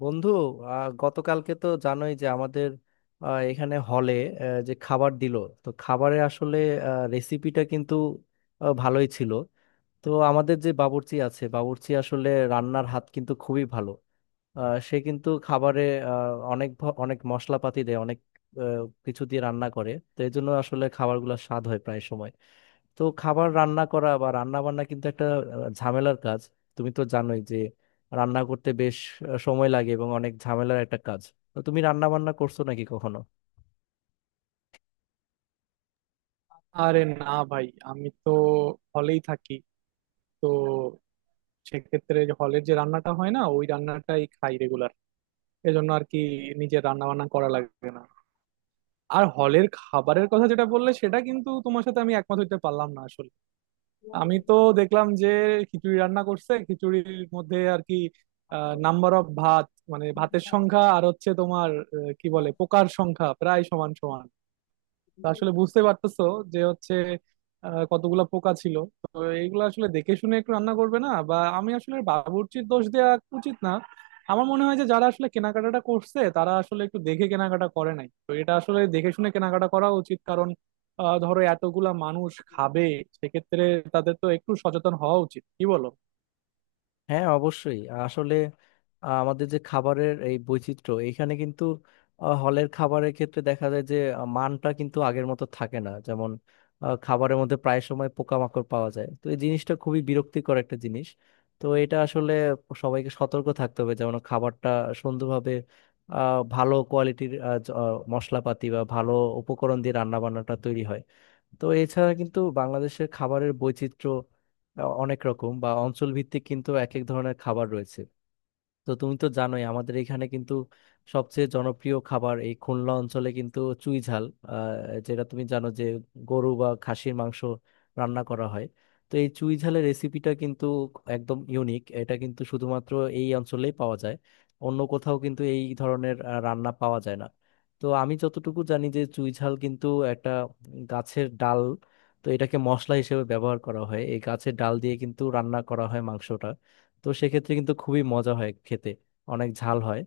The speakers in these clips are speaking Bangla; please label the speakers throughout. Speaker 1: বন্ধু, গতকালকে তো জানোই যে আমাদের এখানে হলে যে খাবার দিলো, তো খাবারের আসলে রেসিপিটা কিন্তু ভালোই ছিল। তো আমাদের যে বাবুর্চি আছে, বাবুর্চি আসলে রান্নার হাত কিন্তু খুবই ভালো। সে কিন্তু খাবারে অনেক অনেক মশলাপাতি দেয়, অনেক আহ, কিছু দিয়ে রান্না করে, তো এই জন্য আসলে খাবারগুলো স্বাদ হয় প্রায় সময়। তো খাবার রান্না করা বা রান্না বান্না কিন্তু একটা ঝামেলার কাজ। তুমি তো জানোই যে রান্না করতে বেশ সময় লাগে এবং অনেক ঝামেলার একটা কাজ। তো তুমি রান্না বান্না করছো নাকি কখনো?
Speaker 2: আরে না ভাই, আমি তো হলেই থাকি। তো সেক্ষেত্রে যে হলের যে রান্নাটা হয় না ওই রান্নাটাই খাই রেগুলার, এজন্য আর কি। নিজের রান্না বান্না করা লাগবে না। আর হলের খাবারের কথা যেটা বললে সেটা কিন্তু তোমার সাথে আমি একমত হইতে পারলাম না আসলে। আমি তো দেখলাম যে খিচুড়ি রান্না করছে, খিচুড়ির মধ্যে আর কি নাম্বার অফ ভাত, মানে ভাতের সংখ্যা আর হচ্ছে তোমার কি বলে পোকার সংখ্যা প্রায় সমান সমান। তো আসলে বুঝতে পারতেছো যে হচ্ছে কতগুলা পোকা ছিল। তো এইগুলো আসলে দেখে শুনে একটু রান্না করবে না, বা আমি আসলে বাবুর্চির দোষ দেওয়া উচিত না। আমার মনে হয় যে যারা আসলে কেনাকাটাটা করছে তারা আসলে একটু দেখে কেনাকাটা করে নাই, তো এটা আসলে দেখে শুনে কেনাকাটা করা উচিত, কারণ ধরো এতগুলা মানুষ খাবে, সেক্ষেত্রে তাদের তো একটু সচেতন হওয়া উচিত, কি বলো?
Speaker 1: হ্যাঁ, অবশ্যই। আসলে আমাদের যে খাবারের এই বৈচিত্র্য এখানে কিন্তু হলের খাবারের ক্ষেত্রে দেখা যায় যে মানটা কিন্তু আগের মতো থাকে না। যেমন খাবারের মধ্যে প্রায় সময় পোকামাকড় পাওয়া যায়, তো এই জিনিসটা খুবই বিরক্তিকর একটা জিনিস। তো এটা আসলে সবাইকে সতর্ক থাকতে হবে, যেমন খাবারটা সুন্দরভাবে, ভালো কোয়ালিটির মশলাপাতি বা ভালো উপকরণ দিয়ে রান্না বান্নাটা তৈরি হয়। তো এছাড়া কিন্তু বাংলাদেশের খাবারের বৈচিত্র্য অনেক রকম বা অঞ্চল ভিত্তিক কিন্তু এক এক ধরনের খাবার রয়েছে। তো তুমি তো জানোই আমাদের এখানে কিন্তু সবচেয়ে জনপ্রিয় খাবার এই খুলনা অঞ্চলে কিন্তু চুই ঝাল, যেটা তুমি জানো যে গরু বা খাসির মাংস রান্না করা হয়। তো এই চুই ঝালের রেসিপিটা কিন্তু একদম ইউনিক, এটা কিন্তু শুধুমাত্র এই অঞ্চলেই পাওয়া যায়, অন্য কোথাও কিন্তু এই ধরনের রান্না পাওয়া যায় না। তো আমি যতটুকু জানি যে চুই ঝাল কিন্তু একটা গাছের ডাল, তো এটাকে মশলা হিসেবে ব্যবহার করা হয়, এই গাছের ডাল দিয়ে কিন্তু রান্না করা হয় মাংসটা। তো সেক্ষেত্রে কিন্তু খুবই মজা হয় খেতে, অনেক ঝাল হয়।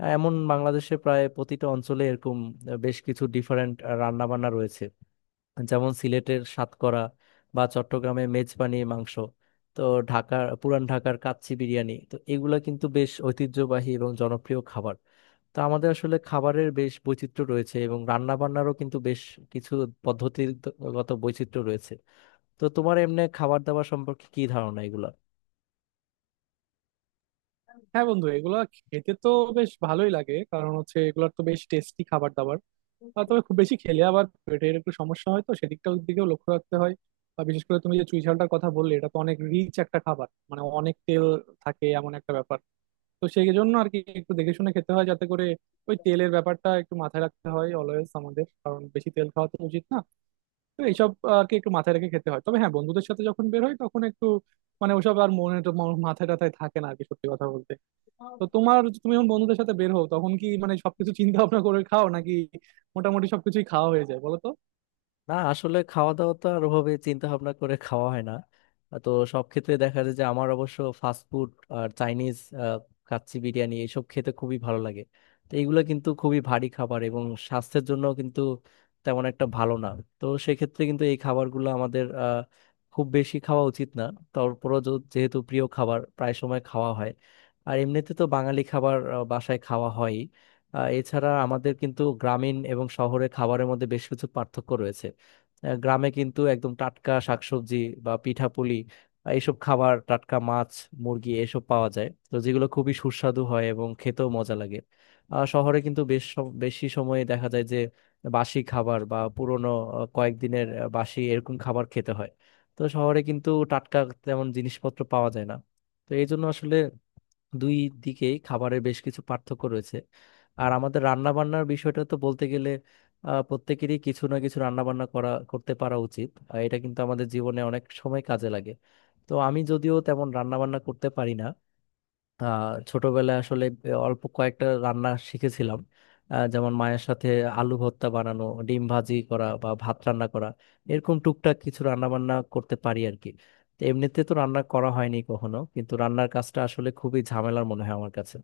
Speaker 1: এমন বাংলাদেশে প্রায় প্রতিটা অঞ্চলে এরকম বেশ কিছু ডিফারেন্ট রান্না বান্না রয়েছে, যেমন সিলেটের সাতকরা বা চট্টগ্রামে মেজবানি মাংস, তো ঢাকার পুরান ঢাকার কাচ্চি বিরিয়ানি, তো এগুলা কিন্তু বেশ ঐতিহ্যবাহী এবং জনপ্রিয় খাবার। তো আমাদের আসলে খাবারের বেশ বৈচিত্র্য রয়েছে এবং রান্না বান্নারও কিন্তু বেশ কিছু পদ্ধতিগত বৈচিত্র্য রয়েছে। তো তোমার এমনি খাবার দাবার সম্পর্কে কি ধারণা এগুলা?
Speaker 2: হ্যাঁ বন্ধু, এগুলা খেতে তো বেশ ভালোই লাগে, কারণ হচ্ছে এগুলোর তো বেশ টেস্টি খাবার দাবার। তবে খুব বেশি খেলে আবার পেটের একটু সমস্যা হয়, তো সেদিকটার দিকেও লক্ষ্য রাখতে হয়। আর বিশেষ করে তুমি যে চুই ঝালটার কথা বললে এটা তো অনেক রিচ একটা খাবার, মানে অনেক তেল থাকে এমন একটা ব্যাপার। তো সেই জন্য আর কি একটু দেখে শুনে খেতে হয়, যাতে করে ওই তেলের ব্যাপারটা একটু মাথায় রাখতে হয় অলওয়েজ আমাদের, কারণ বেশি তেল খাওয়া তো উচিত না। তো এইসব আর কি একটু মাথায় রেখে খেতে হয়। তবে হ্যাঁ, বন্ধুদের সাথে যখন বের হয় তখন একটু মানে ওসব আর মনে তো মাথায় টাথায় থাকে না আর কি, সত্যি কথা বলতে। তো তোমার, তুমি যখন বন্ধুদের সাথে বের হও তখন কি মানে সবকিছু চিন্তা ভাবনা করে খাও, নাকি মোটামুটি সবকিছুই খাওয়া হয়ে যায় বলো তো?
Speaker 1: না, আসলে খাওয়া দাওয়া তো আর ওভাবে চিন্তা ভাবনা করে খাওয়া হয় না। তো সব ক্ষেত্রে দেখা যায় যে আমার অবশ্য ফাস্ট ফুড আর চাইনিজ কাচ্চি বিরিয়ানি এসব খেতে খুবই ভালো লাগে। তো এগুলো কিন্তু খুবই ভারী খাবার এবং স্বাস্থ্যের জন্য কিন্তু তেমন একটা ভালো না। তো সেক্ষেত্রে কিন্তু এই খাবারগুলো আমাদের খুব বেশি খাওয়া উচিত না। তারপরও যেহেতু প্রিয় খাবার প্রায় সময় খাওয়া হয়। আর এমনিতে তো বাঙালি খাবার বাসায় খাওয়া হয়। এছাড়া আমাদের কিন্তু গ্রামীণ এবং শহরে খাবারের মধ্যে বেশ কিছু পার্থক্য রয়েছে। গ্রামে কিন্তু একদম টাটকা শাকসবজি বা পিঠাপুলি, এইসব খাবার, টাটকা মাছ মুরগি এসব পাওয়া যায়, তো যেগুলো খুবই সুস্বাদু হয় এবং খেতেও মজা লাগে। শহরে কিন্তু বেশ বেশি সময়ে দেখা যায় যে বাসি খাবার বা পুরনো কয়েকদিনের বাসি এরকম খাবার খেতে হয়। তো শহরে কিন্তু টাটকা তেমন জিনিসপত্র পাওয়া যায় না। তো এই জন্য আসলে দুই দিকেই খাবারের বেশ কিছু পার্থক্য রয়েছে। আর আমাদের রান্না বান্নার বিষয়টা তো বলতে গেলে প্রত্যেকেরই কিছু না কিছু রান্না বান্না করা করতে পারা উচিত, আর এটা কিন্তু আমাদের জীবনে অনেক সময় কাজে লাগে। তো আমি যদিও তেমন রান্না বান্না করতে পারি না, ছোটবেলায় আসলে অল্প কয়েকটা রান্না শিখেছিলাম, যেমন মায়ের সাথে আলু ভর্তা বানানো, ডিম ভাজি করা বা ভাত রান্না করা, এরকম টুকটাক কিছু রান্না বান্না করতে পারি আর কি। তো এমনিতে তো রান্না করা হয়নি কখনো, কিন্তু রান্নার কাজটা আসলে খুবই ঝামেলার মনে হয় আমার কাছে।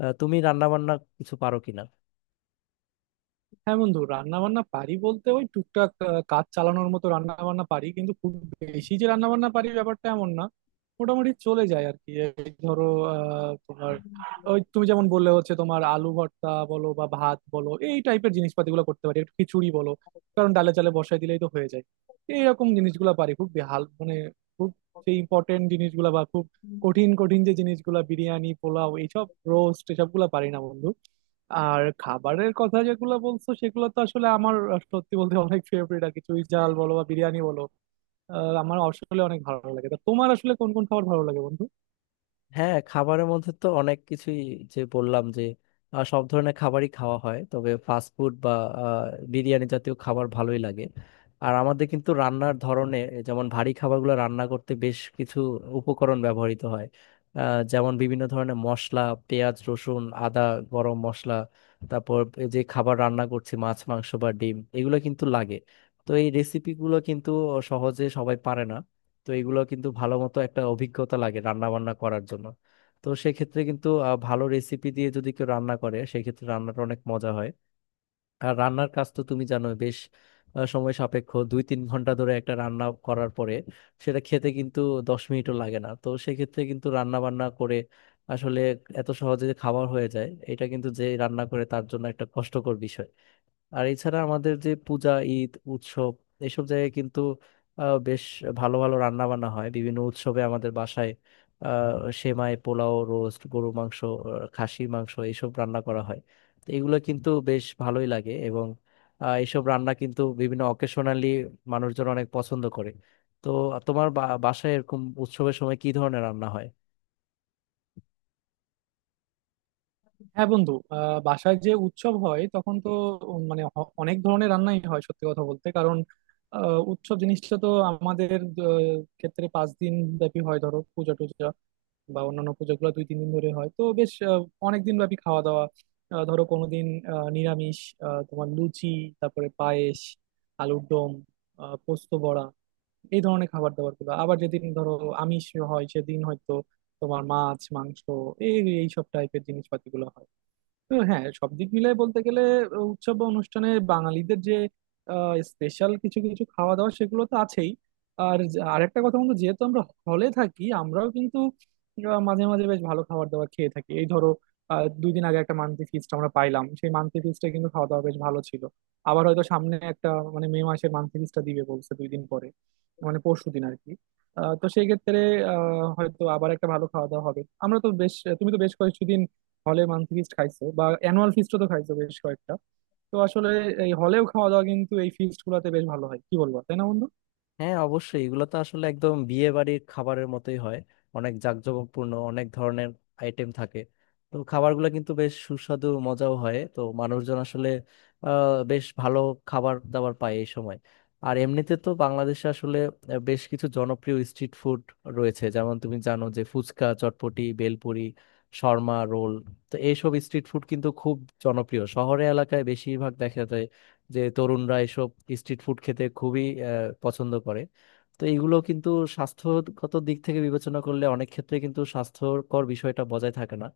Speaker 1: তুমি রান্না বান্না কিছু পারো কিনা?
Speaker 2: হ্যাঁ বন্ধু, রান্না বান্না পারি বলতে ওই টুকটাক কাজ চালানোর মতো রান্না বান্না পারি, কিন্তু খুব বেশি যে রান্না বান্না পারি ব্যাপারটা এমন না। মোটামুটি চলে যায় আর কি। এই ধরো তোমার ওই তুমি যেমন বললে হচ্ছে তোমার আলু ভর্তা বলো বা ভাত বলো এই টাইপের জিনিসপাতিগুলো করতে পারি, একটু খিচুড়ি বলো, কারণ ডালে চালে বসাই দিলেই তো হয়ে যায়। এইরকম জিনিসগুলো পারি। খুব বেহাল মানে খুব সেই ইম্পর্টেন্ট জিনিসগুলো বা খুব কঠিন কঠিন যে জিনিসগুলো বিরিয়ানি পোলাও এইসব রোস্ট এসবগুলো পারি না বন্ধু। আর খাবারের কথা যেগুলো বলছো সেগুলো তো আসলে আমার, সত্যি বলতে, অনেক ফেভারিট আর কি। চুই ঝাল বলো বা বিরিয়ানি বলো, আমার আসলে অনেক ভালো লাগে। তা তোমার আসলে কোন কোন খাবার ভালো লাগে বন্ধু?
Speaker 1: হ্যাঁ, খাবারের মধ্যে তো অনেক কিছুই, যে বললাম যে সব ধরনের খাবারই খাওয়া হয়, তবে ফাস্ট ফুড বা আহ, বিরিয়ানি জাতীয় খাবার ভালোই লাগে। আর আমাদের কিন্তু রান্নার ধরনে, যেমন ভারী খাবারগুলো রান্না করতে বেশ কিছু উপকরণ ব্যবহৃত হয়, যেমন বিভিন্ন ধরনের মশলা, পেঁয়াজ, রসুন, আদা, গরম মশলা, তারপর এই যে খাবার রান্না করছি মাছ মাংস বা ডিম এগুলো কিন্তু লাগে। তো এই রেসিপিগুলো কিন্তু সহজে সবাই পারে না। তো এগুলো কিন্তু ভালো মতো একটা অভিজ্ঞতা লাগে রান্না বান্না করার জন্য। তো সেক্ষেত্রে কিন্তু ভালো রেসিপি দিয়ে যদি কেউ রান্না করে সেক্ষেত্রে রান্নাটা অনেক মজা হয়। আর রান্নার কাজ তো তুমি জানো বেশ সময় সাপেক্ষ, 2-3 ঘন্টা ধরে একটা রান্না করার পরে সেটা খেতে কিন্তু 10 মিনিটও লাগে না। তো সেক্ষেত্রে কিন্তু রান্না বান্না করে আসলে এত সহজে যে খাবার হয়ে যায় এটা কিন্তু যে রান্না করে তার জন্য একটা কষ্টকর বিষয়। আর এছাড়া আমাদের যে পূজা, ঈদ, উৎসব এসব জায়গায় কিন্তু বেশ ভালো ভালো রান্না বান্না হয় বিভিন্ন উৎসবে আমাদের বাসায়। আহ, সেমাই, পোলাও, রোস্ট, গরু মাংস, খাসির মাংস এইসব রান্না করা হয়। তো এগুলো কিন্তু বেশ ভালোই লাগে এবং এইসব রান্না কিন্তু বিভিন্ন অকেশনালি মানুষজন অনেক পছন্দ করে। তো তোমার বাসায় এরকম উৎসবের সময় কি ধরনের রান্না হয়?
Speaker 2: হ্যাঁ বন্ধু, বাসায় যে উৎসব হয় তখন তো মানে অনেক ধরনের রান্নাই হয়, সত্যি কথা বলতে। কারণ উৎসব জিনিসটা তো আমাদের ক্ষেত্রে 5 দিন ব্যাপী হয়, ধরো পূজা টুজা বা অন্যান্য পুজোগুলো 2 3 দিন ধরে হয়, তো বেশ অনেক দিন ব্যাপী খাওয়া দাওয়া। ধরো কোনোদিন নিরামিষ, তোমার লুচি, তারপরে পায়েস, আলুর দম, পোস্ত বড়া, এই ধরনের খাবার দাবার গুলো। আবার যেদিন ধরো আমিষ হয় সেদিন হয়তো তোমার মাছ মাংস এই এইসব টাইপের জিনিসপাতি গুলো হয়। তো হ্যাঁ, সব দিক মিলাই বলতে গেলে উৎসব বা অনুষ্ঠানে বাঙালিদের যে স্পেশাল কিছু কিছু খাওয়া দাওয়া সেগুলো তো আছেই। আর আরেকটা কথা বন্ধু, যেহেতু আমরা হলে থাকি, আমরাও কিন্তু মাঝে মাঝে বেশ ভালো খাবার দাবার খেয়ে থাকি। এই ধরো 2 দিন আগে একটা মান্থলি ফিস্ট আমরা পাইলাম, সেই মান্থলি ফিস্টে কিন্তু খাওয়া দাওয়া বেশ ভালো ছিল। আবার হয়তো সামনে একটা মানে মে মাসে মান্থলি ফিস্টটা দিবে বলছে, 2 দিন পরে মানে পরশু দিন আর কি। তো সেই ক্ষেত্রে হয়তো আবার একটা ভালো খাওয়া দাওয়া হবে। আমরা তো বেশ, তুমি তো বেশ কয়েকদিন হলে মান্থলি ফিস্ট খাইছো বা অ্যানুয়াল ফিস্টও তো খাইছো বেশ কয়েকটা। তো আসলে এই হলেও খাওয়া দাওয়া কিন্তু এই ফিস্ট গুলাতে বেশ ভালো হয়, কি বলবো তাই না বন্ধু?
Speaker 1: হ্যাঁ, অবশ্যই এগুলো তো আসলে একদম বিয়ে বাড়ির খাবারের মতোই হয়, অনেক জাঁকজমকপূর্ণ, অনেক ধরনের আইটেম থাকে। তো খাবারগুলো কিন্তু বেশ সুস্বাদু, মজাও হয়, তো মানুষজন আসলে বেশ ভালো খাবার দাবার পায় এই সময়। আর এমনিতে তো বাংলাদেশে আসলে বেশ কিছু জনপ্রিয় স্ট্রিট ফুড রয়েছে, যেমন তুমি জানো যে ফুচকা, চটপটি, বেলপুরি, শর্মা, রোল। তো এইসব স্ট্রিট ফুড কিন্তু খুব জনপ্রিয়, শহরে এলাকায় বেশিরভাগ দেখা যায় যে তরুণরা এসব স্ট্রিট ফুড খেতে খুবই পছন্দ করে। তো এগুলো কিন্তু স্বাস্থ্যগত দিক থেকে বিবেচনা করলে অনেক ক্ষেত্রে কিন্তু স্বাস্থ্যকর বিষয়টা বজায় থাকে না,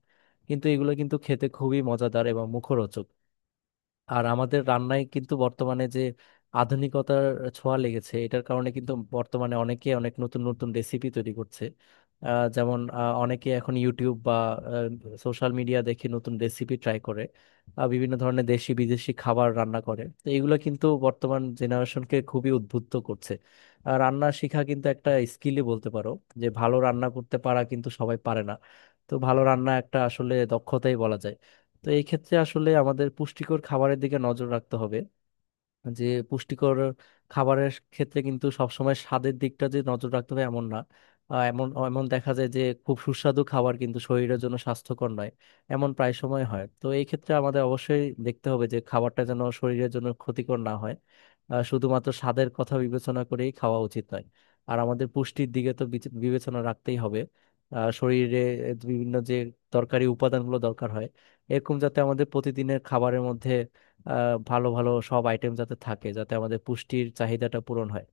Speaker 1: কিন্তু এগুলো কিন্তু খেতে খুবই মজাদার এবং মুখরোচক। আর আমাদের রান্নায় কিন্তু বর্তমানে যে আধুনিকতার ছোঁয়া লেগেছে, এটার কারণে কিন্তু বর্তমানে অনেকে অনেক নতুন নতুন রেসিপি তৈরি করছে। যেমন অনেকে এখন ইউটিউব বা সোশ্যাল মিডিয়া দেখে নতুন রেসিপি ট্রাই করে, বিভিন্ন ধরনের দেশি বিদেশি খাবার রান্না করে, তো এগুলো কিন্তু বর্তমান জেনারেশনকে খুবই উদ্বুদ্ধ করছে। আর রান্না শেখা কিন্তু একটা স্কিলই বলতে পারো, যে ভালো রান্না করতে পারা কিন্তু সবাই পারে না। তো ভালো রান্না একটা আসলে দক্ষতাই বলা যায়। তো এই ক্ষেত্রে আসলে আমাদের পুষ্টিকর খাবারের দিকে নজর রাখতে হবে, যে পুষ্টিকর খাবারের ক্ষেত্রে কিন্তু সবসময় স্বাদের দিকটা যে নজর রাখতে হবে এমন না। এমন এমন দেখা যায় যে খুব সুস্বাদু খাবার কিন্তু শরীরের জন্য স্বাস্থ্যকর নয়, এমন প্রায় সময় হয়, তো এই ক্ষেত্রে আমাদের অবশ্যই দেখতে হবে যে খাবারটা যেন শরীরের জন্য ক্ষতিকর না হয়। শুধুমাত্র স্বাদের কথা বিবেচনা করেই খাওয়া উচিত নয়। আর আমাদের পুষ্টির দিকে তো বিবেচনা রাখতেই হবে। শরীরে বিভিন্ন যে দরকারি উপাদানগুলো দরকার হয়, এরকম যাতে আমাদের প্রতিদিনের খাবারের মধ্যে ভালো ভালো সব আইটেম যাতে থাকে, যাতে আমাদের পুষ্টির চাহিদাটা পূরণ হয়।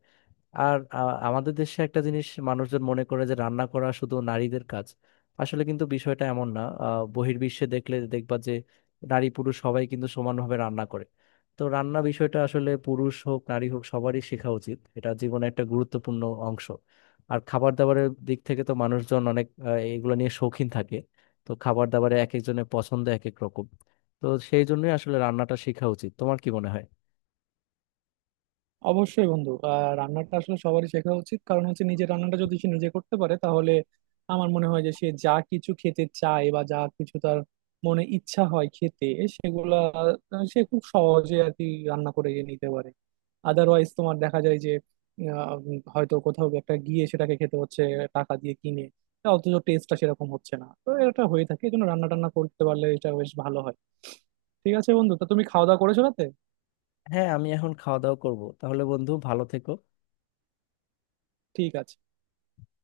Speaker 1: আর আমাদের দেশে একটা জিনিস মানুষজন মনে করে যে রান্না করা শুধু নারীদের কাজ। আসলে কিন্তু বিষয়টা এমন না, বহির্বিশ্বে দেখলে দেখবা যে নারী পুরুষ সবাই কিন্তু সমানভাবে রান্না করে। তো রান্না বিষয়টা আসলে পুরুষ হোক নারী হোক সবারই শেখা উচিত, এটা জীবনে একটা গুরুত্বপূর্ণ অংশ। আর খাবার দাবারের দিক থেকে তো মানুষজন অনেক এগুলো নিয়ে শৌখিন থাকে। তো খাবার দাবারে এক একজনের পছন্দ এক এক রকম। তো সেই জন্যই আসলে রান্নাটা শেখা উচিত, তোমার কি মনে হয়?
Speaker 2: অবশ্যই বন্ধু, রান্নাটা আসলে সবারই শেখা উচিত, কারণ হচ্ছে নিজের রান্নাটা যদি সে নিজে করতে পারে তাহলে আমার মনে হয় যে সে যা কিছু খেতে চায় বা যা কিছু তার মনে ইচ্ছা হয় খেতে সেগুলা সে খুব সহজে আর কি রান্না করে নিতে পারে। আদারওয়াইজ তোমার দেখা যায় যে হয়তো কোথাও একটা গিয়ে সেটাকে খেতে হচ্ছে টাকা দিয়ে কিনে, তা অথচ টেস্টটা সেরকম হচ্ছে না। তো এটা হয়ে থাকে, এই জন্য রান্না টান্না করতে পারলে এটা বেশ ভালো হয়। ঠিক আছে বন্ধু, তো তুমি খাওয়া দাওয়া করেছো রাতে?
Speaker 1: হ্যাঁ, আমি এখন খাওয়া দাওয়া করব তাহলে। বন্ধু, ভালো থেকো।
Speaker 2: ঠিক আছে।